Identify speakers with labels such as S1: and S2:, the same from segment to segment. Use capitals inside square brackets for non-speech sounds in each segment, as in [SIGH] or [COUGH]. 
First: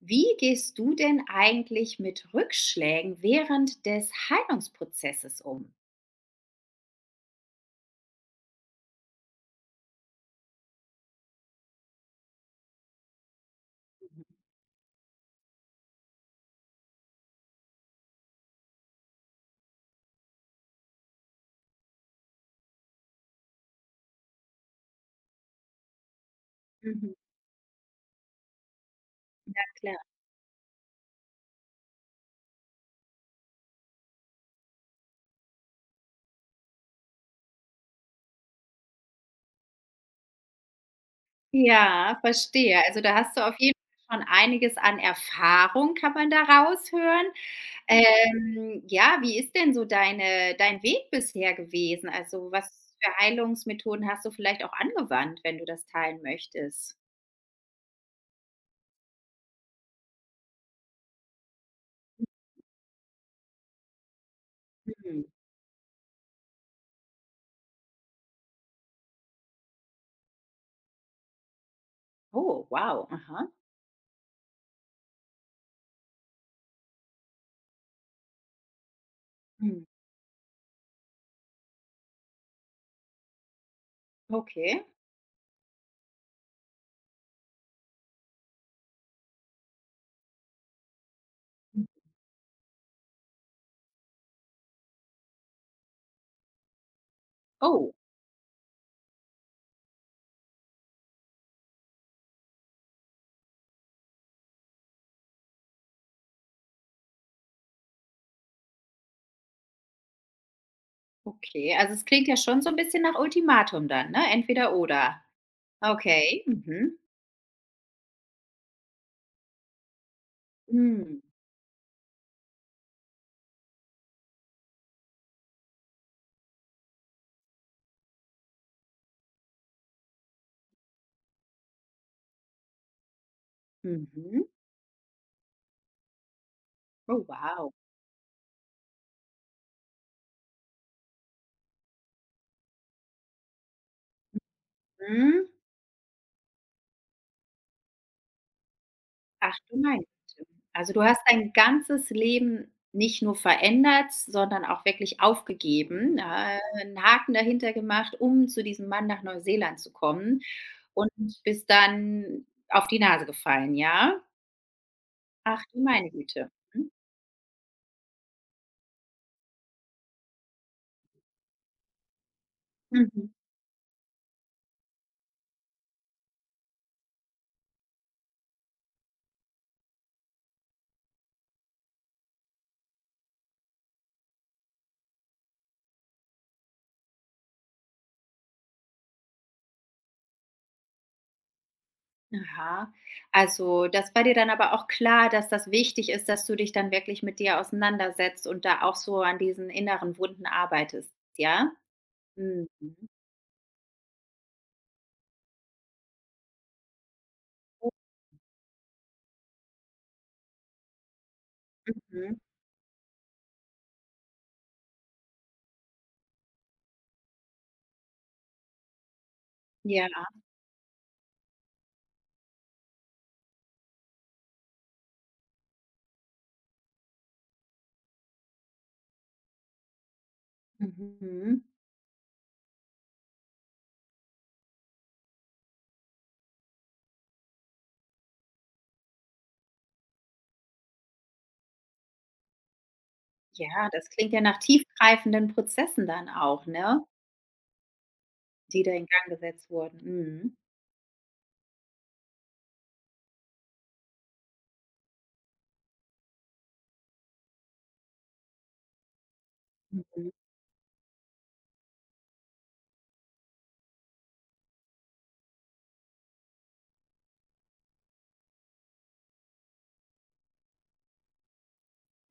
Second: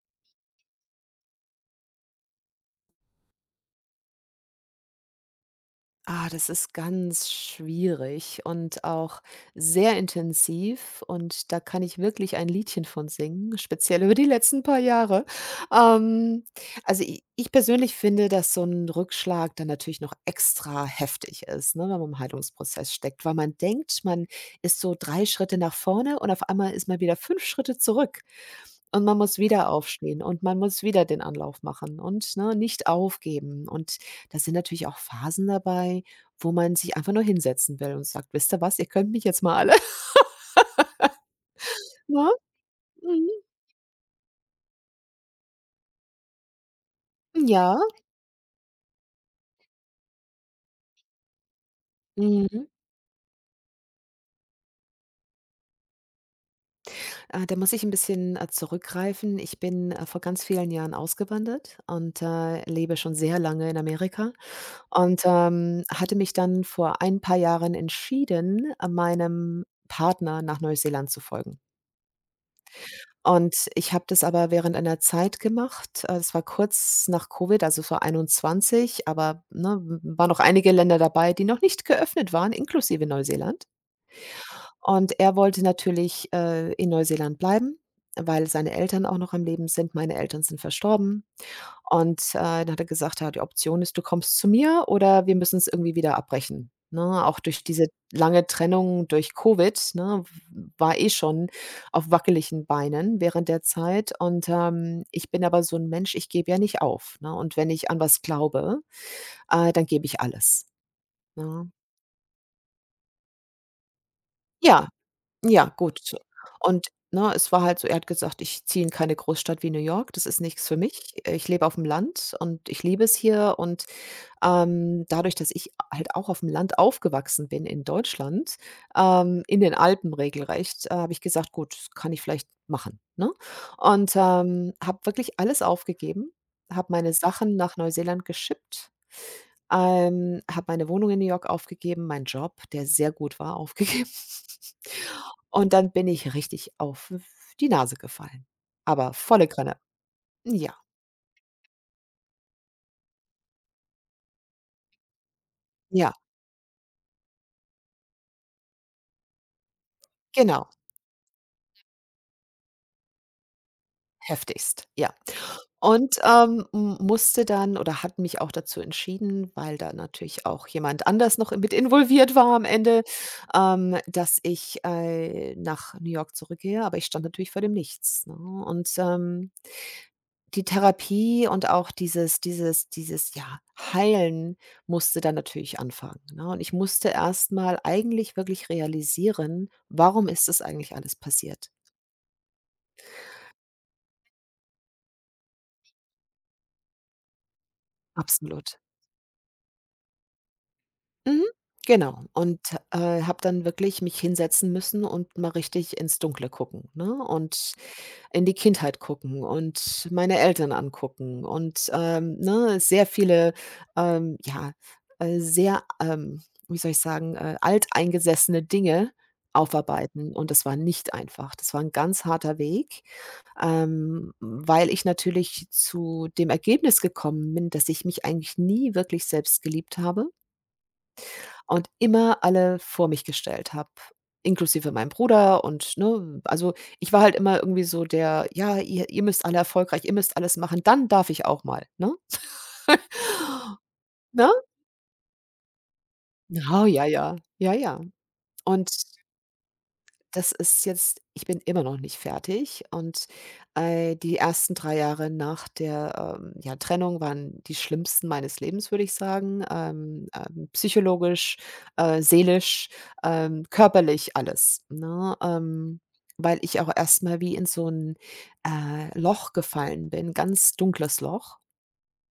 S1: Wie gehst du denn eigentlich mit Rückschlägen während des Heilungsprozesses um?
S2: Ah, das ist ganz schwierig und auch sehr intensiv und da kann ich wirklich ein Liedchen von singen, speziell über
S1: Mhm.
S2: die letzten paar Jahre. Ähm, also, i ich persönlich finde, dass so ein Rückschlag dann natürlich noch extra heftig ist, ne, wenn man im Heilungsprozess steckt, weil man denkt, man ist so 3 Schritte nach vorne und auf einmal ist man
S1: Mhm,
S2: wieder 5 Schritte zurück. Und man muss wieder
S1: klar.
S2: aufstehen und man muss wieder den Anlauf machen und, ne, nicht aufgeben. Und da sind natürlich auch Phasen dabei, wo man sich einfach nur hinsetzen will und sagt: „Wisst ihr was? Ihr könnt mich jetzt mal alle", [LAUGHS]
S1: Ja,
S2: ne?
S1: verstehe. Also, da hast du
S2: Mhm.
S1: auf jeden Fall schon einiges an Erfahrung, kann man da raushören.
S2: Ja,
S1: Ja, wie ist denn so dein Weg bisher gewesen? Also,
S2: mhm.
S1: was für Heilungsmethoden hast du vielleicht auch angewandt, wenn du das teilen möchtest?
S2: Da muss ich ein bisschen, zurückgreifen. Ich bin, vor ganz vielen Jahren ausgewandert und, lebe schon sehr lange in Amerika und,
S1: Mhm.
S2: hatte mich dann vor ein paar Jahren entschieden, meinem Partner nach Neuseeland zu folgen.
S1: Oh, wow. Aha.
S2: Und ich habe das aber während einer Zeit gemacht. Es war kurz nach Covid, also vor war 21, aber, ne,
S1: Mhm.
S2: waren noch einige Länder dabei, die noch nicht geöffnet waren, inklusive Neuseeland.
S1: Okay.
S2: Und er wollte natürlich, in Neuseeland bleiben, weil seine Eltern auch noch am Leben sind. Meine Eltern sind verstorben.
S1: Mhm.
S2: Und, dann hat er gesagt: „Ja, die Option ist, du kommst zu mir oder wir müssen es irgendwie wieder abbrechen." Ne, auch durch diese
S1: Oh.
S2: lange Trennung durch Covid, ne, w war eh schon auf wackeligen Beinen während der Zeit und, ich bin aber so ein Mensch, ich gebe ja nicht auf, ne? Und wenn ich an was glaube, dann gebe ich alles, ne?
S1: Okay, also es klingt ja schon so ein bisschen nach Ultimatum dann, ne? Entweder
S2: Ja,
S1: oder.
S2: ja, gut. So.
S1: Okay,
S2: Und,
S1: mhm.
S2: ne, es war halt so, er hat gesagt: „Ich ziehe in keine Großstadt wie New York, das ist nichts für mich.
S1: Hm,
S2: Ich lebe auf dem Land und ich liebe es hier und." Dadurch, dass ich halt auch auf dem Land aufgewachsen bin in Deutschland, in den Alpen regelrecht, habe ich gesagt: „Gut, das kann ich vielleicht machen", ne? Und,
S1: mhm.
S2: habe wirklich alles aufgegeben, habe meine
S1: Oh,
S2: Sachen
S1: wow.
S2: nach Neuseeland geschippt, habe meine Wohnung in New York aufgegeben, meinen Job, der sehr gut war, aufgegeben. [LAUGHS]
S1: Mhm.
S2: Und dann bin ich richtig auf die Nase gefallen, aber volle
S1: Ach,
S2: Granne.
S1: du meinst.
S2: Ja,
S1: Also, du hast dein ganzes Leben nicht nur verändert, sondern auch wirklich
S2: ja,
S1: aufgegeben, 'n Haken dahinter gemacht, um zu diesem Mann nach Neuseeland zu kommen
S2: genau,
S1: und bist dann auf die Nase gefallen, ja?
S2: heftigst, ja.
S1: Ach, du meine
S2: Und,
S1: Güte. Mhm.
S2: m musste dann oder hat mich auch dazu entschieden, weil da natürlich auch jemand anders noch mit involviert war am Ende,
S1: Mhm.
S2: dass ich, nach New York zurückgehe, aber ich stand natürlich vor dem Nichts, ne? Und, die Therapie und auch dieses, ja, Heilen musste dann natürlich anfangen, ne? Und ich musste erst mal eigentlich wirklich realisieren, warum ist das eigentlich alles passiert?
S1: Aha. Also, das war dir dann aber auch klar, dass das wichtig ist, dass du dich dann wirklich mit dir auseinandersetzt und
S2: Absolut.
S1: da auch so an diesen inneren Wunden arbeitest,
S2: Mhm,
S1: ja?
S2: genau. Und,
S1: Mhm.
S2: habe dann wirklich mich hinsetzen müssen und mal richtig ins Dunkle gucken, ne? Und in die Kindheit gucken und meine Eltern angucken und,
S1: Mhm.
S2: ne, sehr viele, ja, sehr, wie soll ich sagen, alteingesessene Dinge
S1: Ja.
S2: aufarbeiten, und das war nicht einfach. Das war ein ganz harter Weg, weil ich natürlich zu dem Ergebnis gekommen bin, dass ich mich eigentlich nie wirklich selbst geliebt habe
S1: Mhm.
S2: und immer alle vor mich gestellt habe, inklusive meinem Bruder und, ne, also ich war halt immer irgendwie so der: „Ja, ihr müsst alle erfolgreich, ihr müsst alles machen, dann darf ich auch mal", ne?
S1: Ja, das klingt ja
S2: Ne?
S1: nach tiefgreifenden Prozessen dann auch,
S2: Ja, ja,
S1: ne,
S2: ja, ja, ja.
S1: die
S2: Und
S1: da in Gang gesetzt wurden.
S2: Das
S1: Mhm.
S2: ist jetzt, ich bin immer noch nicht fertig und, die ersten 3 Jahre nach der, ja, Trennung waren die schlimmsten meines Lebens, würde ich sagen.
S1: Mhm.
S2: Psychologisch, seelisch, körperlich, alles, ne? Weil ich auch erst mal wie in so ein Loch gefallen bin, ganz dunkles Loch.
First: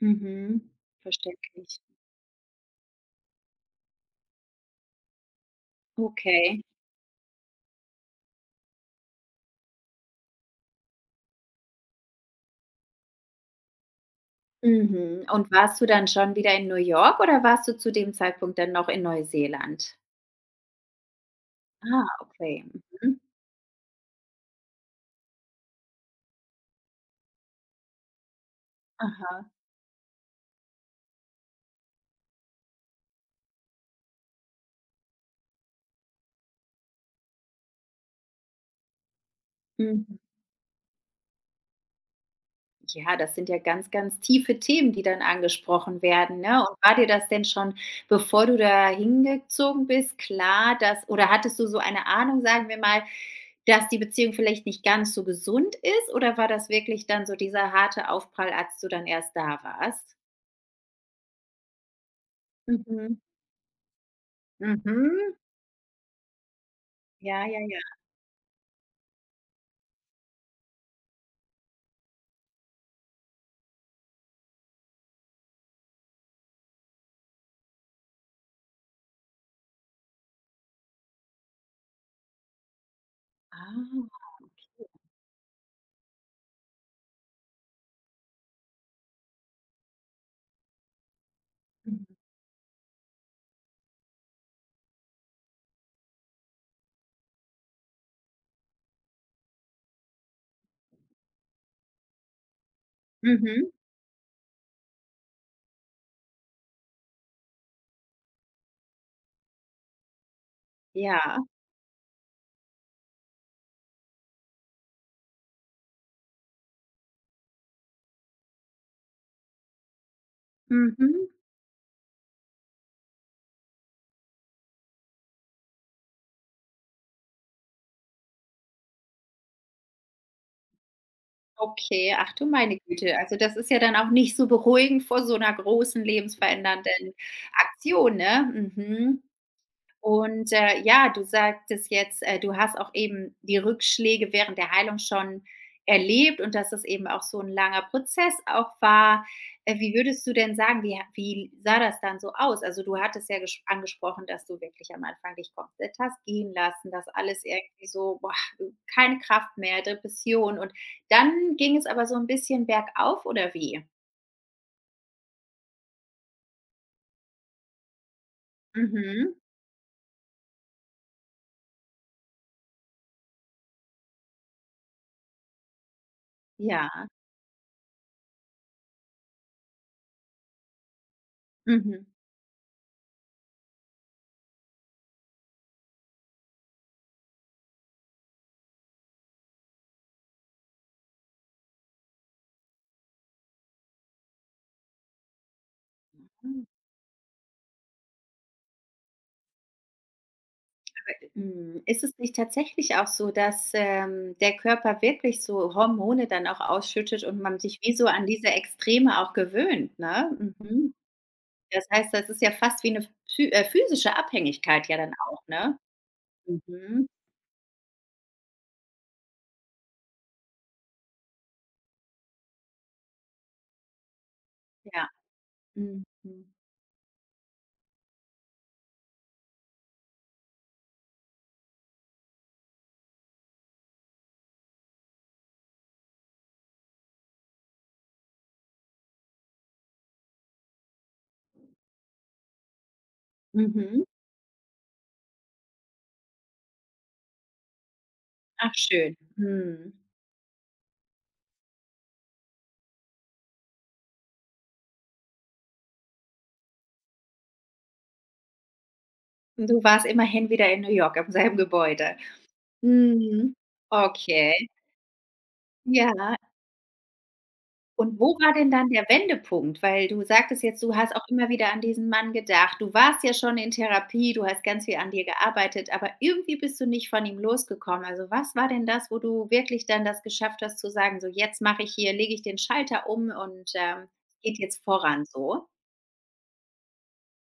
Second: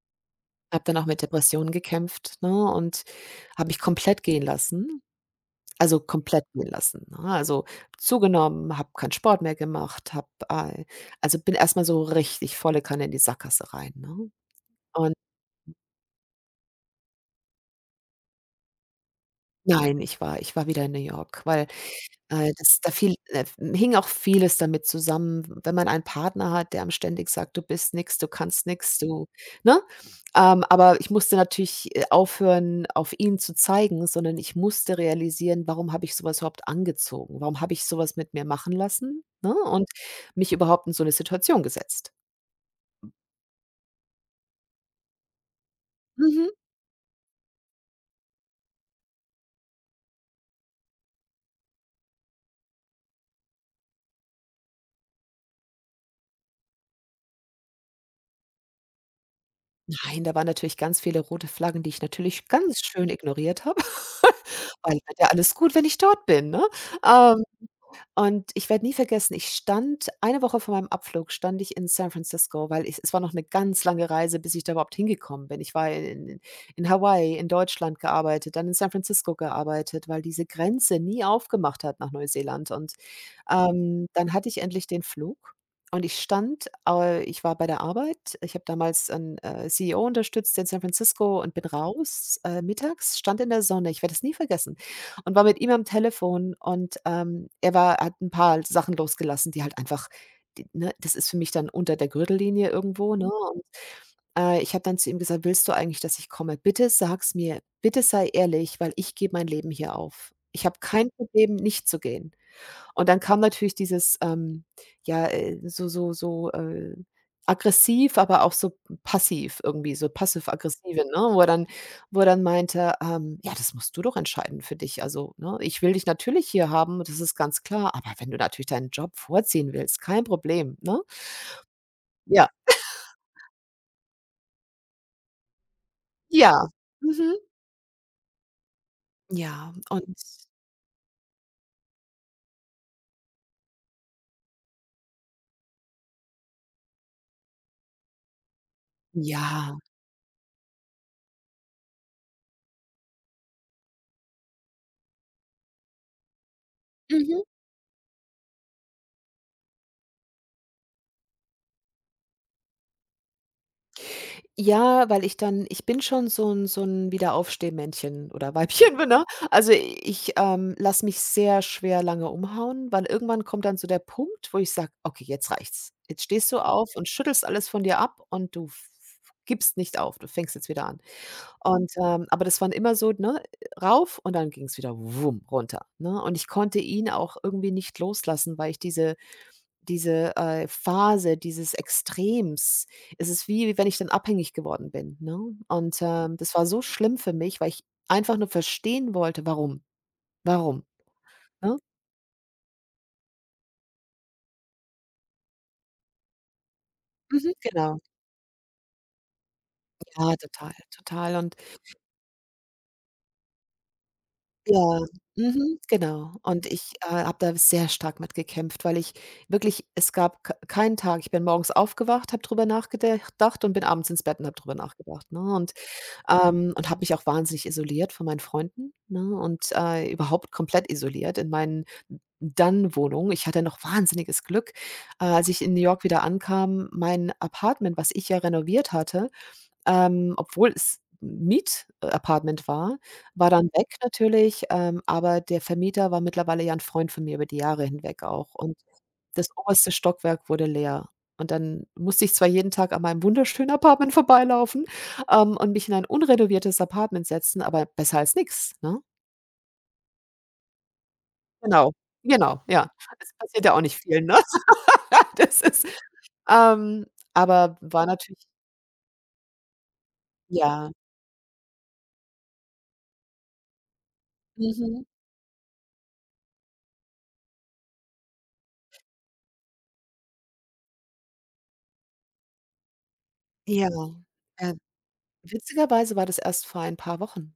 S1: Mhm.
S2: Habe dann auch mit Depressionen
S1: Verständlich.
S2: gekämpft, ne, und habe mich komplett gehen lassen. Also, komplett
S1: Okay.
S2: gehen lassen, ne? Also, zugenommen, habe keinen Sport mehr gemacht, also, bin erstmal so richtig volle Kanne in die Sackgasse rein, ne? Und
S1: Mhm. Und warst du dann schon wieder in New York oder warst du zu dem Zeitpunkt dann noch in Neuseeland?
S2: Nein, ich war wieder in New York, weil,
S1: Ah, okay.
S2: das da fiel
S1: Mhm.
S2: hing auch vieles damit zusammen, wenn man einen Partner hat, der einem ständig sagt: „Du bist nix, du kannst nix, du",
S1: Aha.
S2: ne? Aber ich musste natürlich, aufhören, auf ihn zu zeigen, sondern ich musste realisieren, warum habe ich so was überhaupt angezogen? Warum habe ich so was mit mir machen lassen, ne, und
S1: Mhm.
S2: mich überhaupt in so 'ne Situation gesetzt?
S1: Ja, das sind ja ganz, ganz tiefe Themen, die dann angesprochen werden,
S2: Mhm.
S1: ne? Und war dir das denn schon, bevor du da hingezogen bist, klar, dass oder hattest du so eine Ahnung, sagen wir mal, dass die Beziehung vielleicht nicht ganz so gesund ist? Oder war das wirklich dann so dieser harte Aufprall, als du dann erst da warst?
S2: Nein, da waren natürlich ganz viele rote Flaggen, die ich natürlich ganz schön
S1: Mhm.
S2: ignoriert habe, [LAUGHS] weil wird ja
S1: Mhm.
S2: alles gut, wenn ich dort bin, ne? Ähm,
S1: Ja, ja, ja.
S2: und ich werde nie vergessen, ich stand eine Woche vor meinem Abflug, stand ich in San Francisco, weil ich es war noch eine ganz lange Reise, bis ich da überhaupt hingekommen bin. Ich war in in Hawaii, in Deutschland gearbeitet, dann in San Francisco gearbeitet, weil diese Grenze nie aufgemacht hat nach Neuseeland, und
S1: Ah.
S2: dann hatte ich endlich den Flug, und ich stand ich war bei der Arbeit. Ich habe damals einen CEO unterstützt in San Francisco und bin
S1: Mhm.
S2: raus, mittags, stand in der Sonne, ich werde es nie vergessen, und war mit ihm am Telefon und, er war hat ein paar Sachen losgelassen, die halt einfach die ne, das ist für mich dann unter der Gürtellinie irgendwo, ne? Und,
S1: Mhm.
S2: ich habe dann zu ihm gesagt: „Willst du eigentlich, dass ich komme? Bitte sag's mir. Bitte sei ehrlich, weil ich gebe mein Leben hier auf. Ich habe kein
S1: Ja.
S2: Problem, nicht zu gehen." Und dann kam natürlich dieses, ja, so, aggressiv, aber auch so passiv irgendwie, so passiv-aggressive,
S1: Mhm.
S2: ne, wo er dann meinte: „Ja, das musst du doch entscheiden für dich. Also, ne, ich will dich natürlich hier haben, das ist ganz klar, aber wenn du natürlich deinen Job vorziehen willst, kein Problem", ne?
S1: Okay, ach du
S2: Ja,
S1: meine Güte. Also, das ist ja dann auch nicht so beruhigend vor so 'ner großen
S2: ja.
S1: lebensverändernden
S2: Mhm.
S1: Aktion, ne? Mhm.
S2: Ja, und
S1: Ja, du sagtest jetzt, du hast auch eben die Rückschläge während der Heilung schon erlebt und dass es eben auch so ein langer Prozess auch war.
S2: ja.
S1: Wie würdest du denn sagen, wie sah das dann so aus? Also, du hattest ja gesch angesprochen, dass du wirklich am Anfang dich komplett hast gehen lassen, dass
S2: Mhm.
S1: alles irgendwie so, boah, keine Kraft mehr, Depression und dann ging es aber so ein bisschen bergauf oder wie?
S2: Ja, weil ich dann ich bin schon so 'n Wiederaufstehmännchen oder Weibchen [LAUGHS] bin, ne?
S1: Mhm.
S2: Also, ich, lasse mich sehr schwer lange umhauen, weil irgendwann kommt dann so der Punkt, wo ich sage: „Okay, jetzt reicht's. Jetzt stehst du auf und
S1: Ja.
S2: schüttelst alles von dir ab und du f gibst nicht auf. Du fängst jetzt wieder an." Und,
S1: Mhm.
S2: aber das waren immer so, ne, rauf und dann ging's wieder wumm runter, ne? Und ich konnte ihn auch irgendwie nicht loslassen, weil ich diese Phase dieses Extrems. Es ist wie wenn ich dann abhängig geworden bin, ne? Und. Mhm. Das war so schlimm für mich, weil ich einfach nur verstehen wollte, warum? Warum, ne?
S1: Hm, ist es nicht tatsächlich auch so, dass, der Körper wirklich so Hormone dann auch ausschüttet und
S2: Mhm.
S1: man sich wie
S2: Genau.
S1: so an diese Extreme auch gewöhnt, ne?
S2: Ja, total,
S1: Mhm.
S2: total. Und
S1: Das heißt, das ist ja fast wie eine psy physische Abhängigkeit ja
S2: ja,
S1: dann auch, ne?
S2: mhm, genau. Und ich,
S1: Mhm.
S2: habe da sehr stark mit gekämpft, weil ich wirklich, es gab k keinen Tag, ich bin morgens aufgewacht, habe drüber nachgedacht und bin abends ins Bett und habe drüber
S1: Ja.
S2: nachgedacht, ne? Und
S1: Mhm.
S2: Und habe mich auch wahnsinnig isoliert von meinen Freunden, ne, und, überhaupt komplett isoliert in meinen Dann-Wohnungen. Ich hatte noch wahnsinniges Glück, als ich in New York wieder ankam, mein Apartment, was ich ja renoviert hatte, obwohl es 'n Miet-Apartment war, war dann weg
S1: Mhm.
S2: natürlich, aber der Vermieter war mittlerweile ja ein Freund von mir über die Jahre hinweg auch,
S1: Ach
S2: und
S1: schön.
S2: das
S1: Mhm.
S2: oberste Stockwerk wurde leer. Und dann musste ich zwar jeden Tag an meinem wunderschönen Apartment vorbeilaufen, und mich in ein unrenoviertes Apartment setzen, aber besser als nix, ne?
S1: Und du warst immerhin wieder in New York, am selben
S2: Genau,
S1: Gebäude.
S2: genau, ja. Es
S1: Mhm.
S2: passiert ja auch nicht vielen, ne?
S1: Okay.
S2: [LAUGHS] Das ist
S1: Ja.
S2: ähm, aber war
S1: Und wo
S2: natürlich,
S1: war denn dann der Wendepunkt? Weil du sagtest jetzt,
S2: ja.
S1: du hast auch immer wieder an diesen Mann gedacht. Du warst ja schon in Therapie, du hast ganz viel
S2: Mhm.
S1: an dir gearbeitet, aber irgendwie bist du nicht von ihm losgekommen. Also, was war denn das, wo du wirklich dann das geschafft hast zu sagen: „So, jetzt mache ich hier lege ich den Schalter um und,
S2: Ja.
S1: ähm, geht
S2: Äh,
S1: jetzt voran so?“
S2: Witzigerweise war das erst vor ein paar Wochen.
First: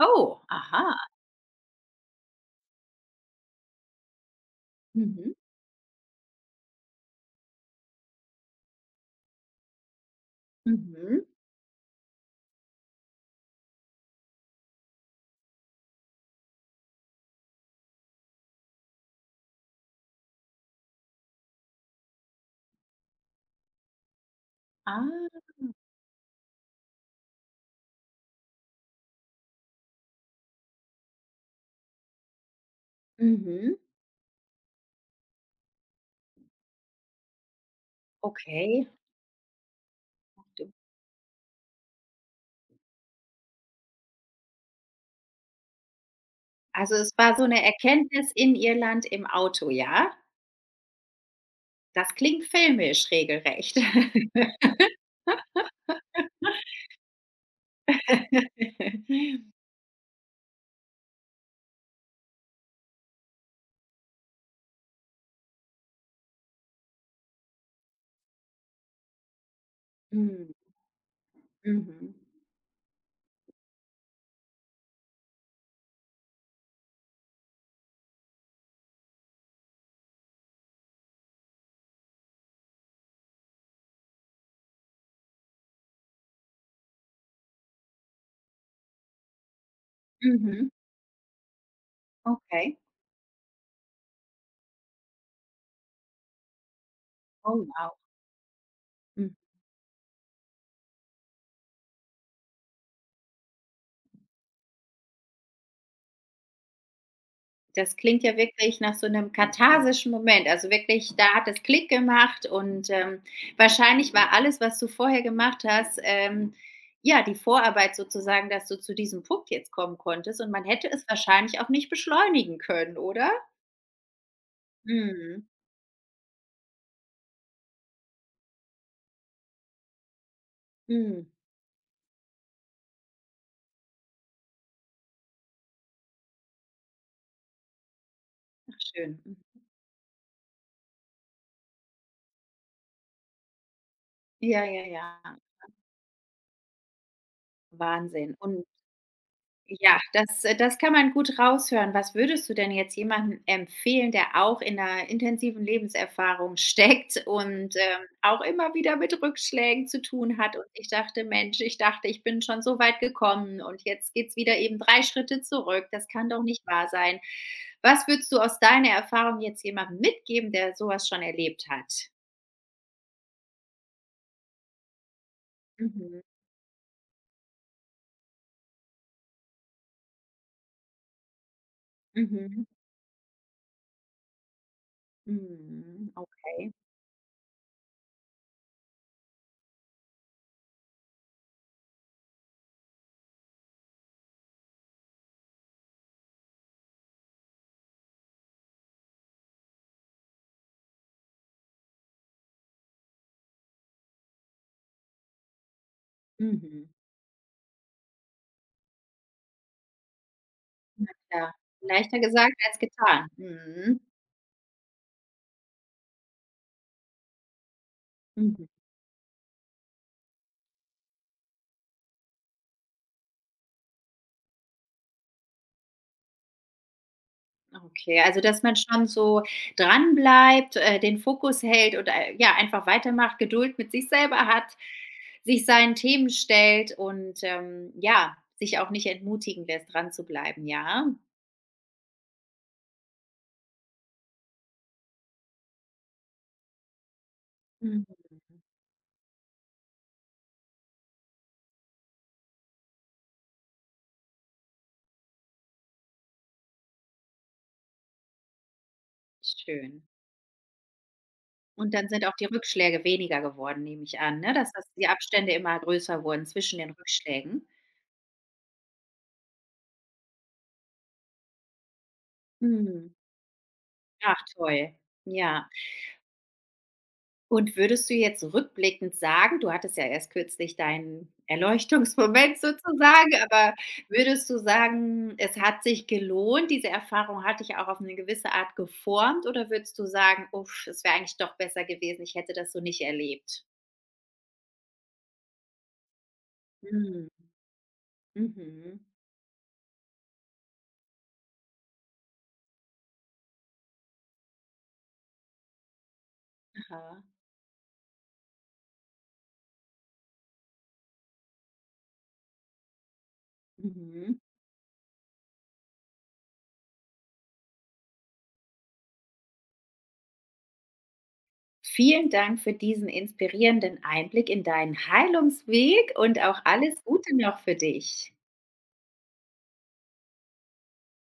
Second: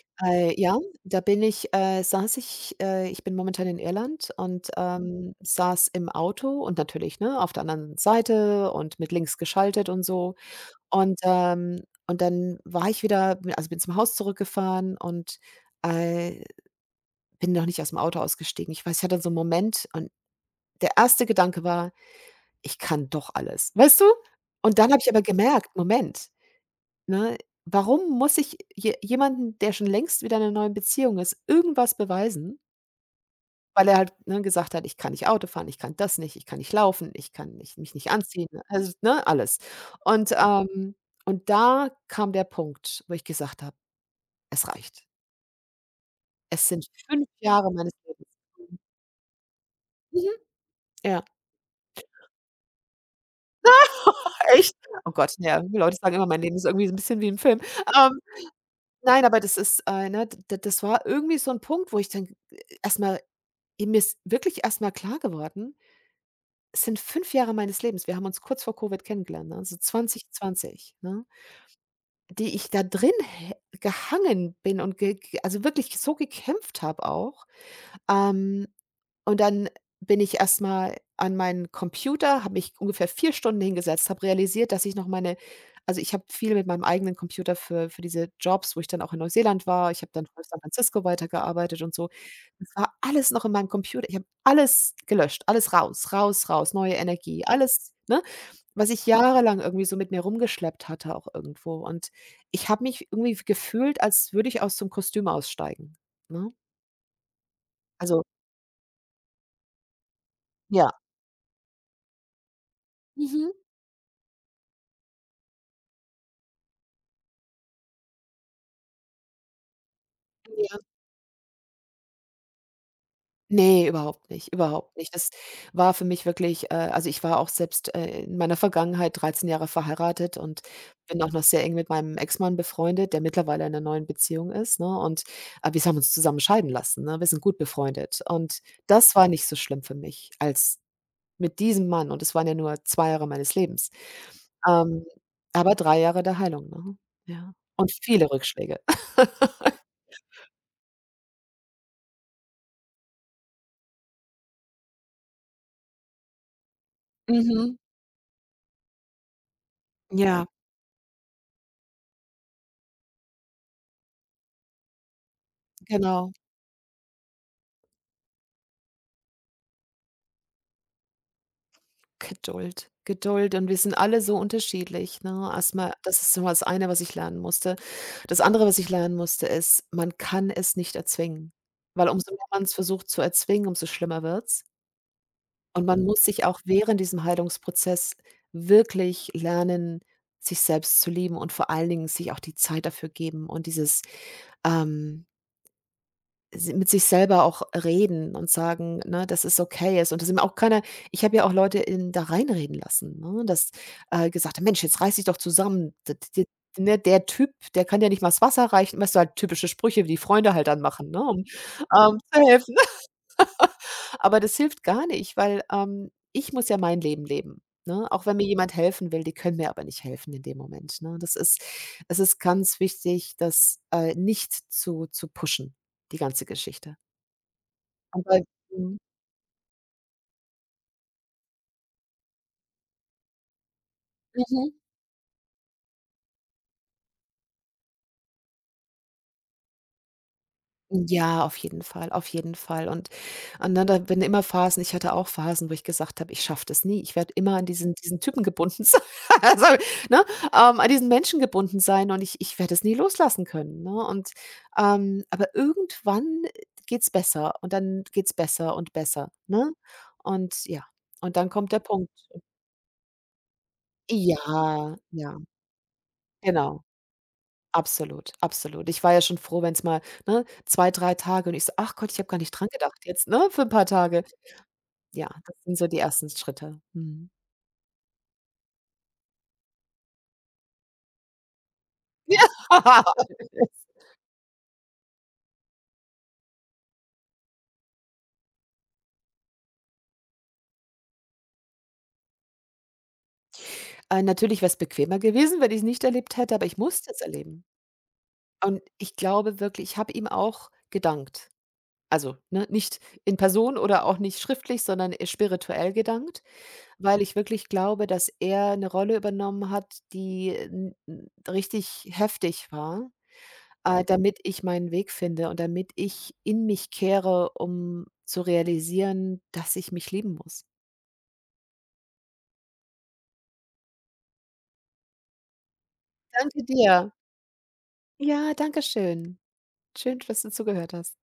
S1: Oh,
S2: Ja,
S1: aha.
S2: da bin ich saß ich ich bin momentan in Irland und,
S1: Mhm,
S2: saß im Auto und, natürlich, ne, auf der anderen Seite und mit links geschaltet und so.
S1: mhm.
S2: Und dann war ich wieder bin also, bin zum Haus zurückgefahren und, äh, bin noch nicht aus dem Auto ausgestiegen. Ich weiß, ich hatte so einen Moment, und der erste Gedanke war: „Ich kann doch alles." Weißt du? Und dann habe ich aber
S1: Ah,
S2: gemerkt: „Moment." Ne? Warum muss ich je jemanden, der schon längst wieder in 'ner neuen Beziehung ist, irgendwas beweisen?
S1: mhm.
S2: Weil er halt, ne, gesagt hat: „Ich kann nicht Auto fahren, ich kann das nicht, ich kann nicht laufen, ich kann nicht, mich nicht anziehen."
S1: Okay.
S2: Also, ne, alles. Und,
S1: Du-
S2: ähm und da kam der Punkt, wo ich gesagt habe: „Es reicht. Es sind
S1: Also, es
S2: 5
S1: war so eine
S2: Jahre meines Lebens."
S1: Erkenntnis in Irland im Auto, ja?
S2: Mhm, ja.
S1: Das klingt filmisch regelrecht.
S2: [LAUGHS]
S1: [LAUGHS]
S2: Echt? Oh Gott, ja, die Leute sagen immer, mein Leben ist irgendwie so 'n bisschen wie ein Film. Ähm, nein, aber
S1: [LAUGHS]
S2: das ist, ne, d d das war irgendwie so ein Punkt, wo ich dann erstmal, mir ist wirklich erst mal klar geworden, es sind 5 Jahre meines Lebens. Wir haben uns kurz vor Covid kennengelernt, ne, so
S1: Hm,
S2: 2020, ne,
S1: mhm,
S2: die ich da drin hä gehangen bin und ge ge also, wirklich so gekämpft habe auch. Ähm und dann bin ich erst mal an meinen Computer, habe mich ungefähr 4 Stunden hingesetzt, habe realisiert, dass ich noch meine also, ich habe viel mit meinem eigenen Computer für diese Jobs, wo ich dann auch in Neuseeland war. Ich habe dann für San
S1: mhm,
S2: Francisco weitergearbeitet und so. Das
S1: okay.
S2: war alles noch in meinem Computer. Ich habe alles gelöscht, alles raus, raus, raus, neue Energie,
S1: Oh, wow.
S2: alles, ne, was ich
S1: Mhm.
S2: jahrelang irgendwie so mit mir rumgeschleppt hatte auch irgendwo. Und ich habe mich irgendwie gefühlt, als würde ich aus so 'nem Kostüm aussteigen, ne?
S1: Das
S2: Also
S1: klingt ja wirklich nach so einem katharsischen Moment. Also,
S2: ja.
S1: wirklich, da hat es Klick gemacht und
S2: Mhm.
S1: wahrscheinlich war alles, was du vorher gemacht hast, ja, die Vorarbeit sozusagen, dass du zu diesem Punkt jetzt kommen konntest und man
S2: Ja.
S1: hätte es wahrscheinlich auch nicht beschleunigen können, oder?
S2: Ne, überhaupt nicht, überhaupt nicht. Das
S1: Mhm,
S2: war für mich wirklich, also, ich war auch selbst, in meiner Vergangenheit 13 Jahre verheiratet und bin
S1: mhm.
S2: auch noch sehr eng mit meinem Ex-Mann befreundet, der mittlerweile in 'ner neuen Beziehung ist, ne? Und aber wir haben uns zusammen scheiden lassen, ne? Wir sind gut befreundet. Und
S1: Ach
S2: das
S1: schön.
S2: war
S1: Mhm.
S2: nicht so schlimm für mich als mit diesem Mann und es waren ja nur 2 Jahre meines Lebens.
S1: Ja, ja,
S2: Ähm,
S1: ja.
S2: aber 3 Jahre der Heilung, ne? Ja. Und viele
S1: Wahnsinn. Und
S2: Rückschläge.
S1: ja, das das kann man gut raushören. Was würdest du denn jetzt jemandem empfehlen, der auch in einer intensiven Lebenserfahrung steckt und,
S2: Mhm.
S1: auch immer wieder mit Rückschlägen zu
S2: [LAUGHS]
S1: tun
S2: Ja,
S1: hat und ich dachte: „Mensch, ich dachte, ich bin schon so weit gekommen und jetzt geht's wieder eben 3 Schritte zurück. Das kann
S2: genau.
S1: doch nicht wahr sein.“ Was würdest du aus deiner Erfahrung jetzt jemandem mitgeben, der sowas schon erlebt hat?
S2: Geduld, Geduld und wir sind alle so unterschiedlich, ne? Erstmal, das
S1: Mhm,
S2: ist so mal das eine, was ich lernen musste. Das andere, was ich lernen musste, ist, man kann es nicht erzwingen, weil umso mehr
S1: mhm,
S2: man's versucht zu erzwingen, umso schlimmer wird's. Und man
S1: mhm,
S2: muss sich auch
S1: okay.
S2: während diesem Heilungsprozess wirklich lernen, sich selbst zu lieben und vor allen Dingen sich auch die Zeit dafür geben und dieses, ähm si mit sich selber auch reden und sagen, ne, dass es okay ist. Und das sind auch keiner ich habe ja auch Leute in da reinreden lassen, ne, dass, gesagt haben: „Mensch, jetzt reiß dich doch zusammen. D d d
S1: Mhm,
S2: ne, der Typ, der kann ja nicht mal das Wasser reichen.“ Weißt du, halt typische Sprüche, die Freunde halt dann machen, ne, um,
S1: ja. Leichter
S2: zu
S1: gesagt
S2: helfen.
S1: als
S2: [LAUGHS]
S1: getan. Mhm.
S2: Aber das hilft gar nicht, weil, ich muss ja mein Leben leben, ne? Auch wenn mir
S1: Mhm.
S2: jemand helfen will, die können mir aber nicht helfen in dem Moment, ne? Das ist es ist ganz wichtig, das, nicht zu pushen, die ganze Geschichte.
S1: Okay,
S2: Aber
S1: also dass man
S2: mhm.
S1: schon so dranbleibt, den Fokus hält und ja, einfach weitermacht, Geduld mit sich selber hat,
S2: Mhm.
S1: sich seinen Themen stellt und, ja, sich auch nicht entmutigen lässt, dran zu bleiben, ja?
S2: Ja, auf jeden Fall, auf jeden Fall. Und dann da bin immer Phasen ich hatte auch Phasen, wo ich gesagt habe: „Ich schaffe das nie. Ich werde immer an diesen
S1: Mhm,
S2: diesen Typen gebunden sein.“ [LAUGHS] Also, ne, an diesen Menschen gebunden sein und ich werde es nie loslassen können, ne? Und, aber irgendwann geht's besser und dann geht's besser und besser, ne?
S1: schön.
S2: Und ja, und dann kommt der
S1: Und dann
S2: Punkt.
S1: sind auch die Rückschläge weniger geworden, nehme ich an, ne, dass das
S2: Ja,
S1: die
S2: ja,
S1: Abstände immer größer wurden zwischen
S2: genau.
S1: den Rückschlägen?
S2: Absolut, absolut. Ich war ja schon froh, wenn es mal, ne, 2, 3 Tage und ich so: „Ach Gott, ich habe gar nicht dran gedacht
S1: Mhm.
S2: jetzt, ne, für 'n paar Tage.“
S1: Ach, toll.
S2: Ja, das
S1: Ja.
S2: sind so die ersten Schritte. Mhm.
S1: Und würdest du jetzt rückblickend sagen du hattest ja erst kürzlich deinen
S2: [LAUGHS]
S1: Erleuchtungsmoment [LAUGHS]
S2: Ja.
S1: sozusagen, aber würdest du sagen, es hat sich gelohnt, diese Erfahrung hat dich auch auf eine gewisse Art geformt oder würdest du sagen: „Uff, es wäre eigentlich doch besser gewesen, ich hätte das so nicht erlebt?“
S2: Natürlich wär's bequemer gewesen, wenn ich's nicht erlebt hätte, aber ich musste es
S1: Mhm.
S2: erleben. Und
S1: Mhm.
S2: ich glaube wirklich, ich habe ihm auch gedankt. Also, ne, nicht in Person oder auch nicht schriftlich, sondern, spirituell gedankt, weil
S1: Aha.
S2: ich wirklich glaube, dass er 'ne Rolle übernommen hat, die, n n richtig heftig war. Damit
S1: Mhm.
S2: ich meinen Weg finde und damit ich in mich kehre, um zu realisieren, dass ich mich lieben muss.
S1: Vielen Dank für diesen inspirierenden Einblick in deinen Heilungsweg und auch
S2: Danke
S1: alles
S2: dir.
S1: Gute noch für dich.
S2: Ja, danke schön. Schön, dass du zugehört hast.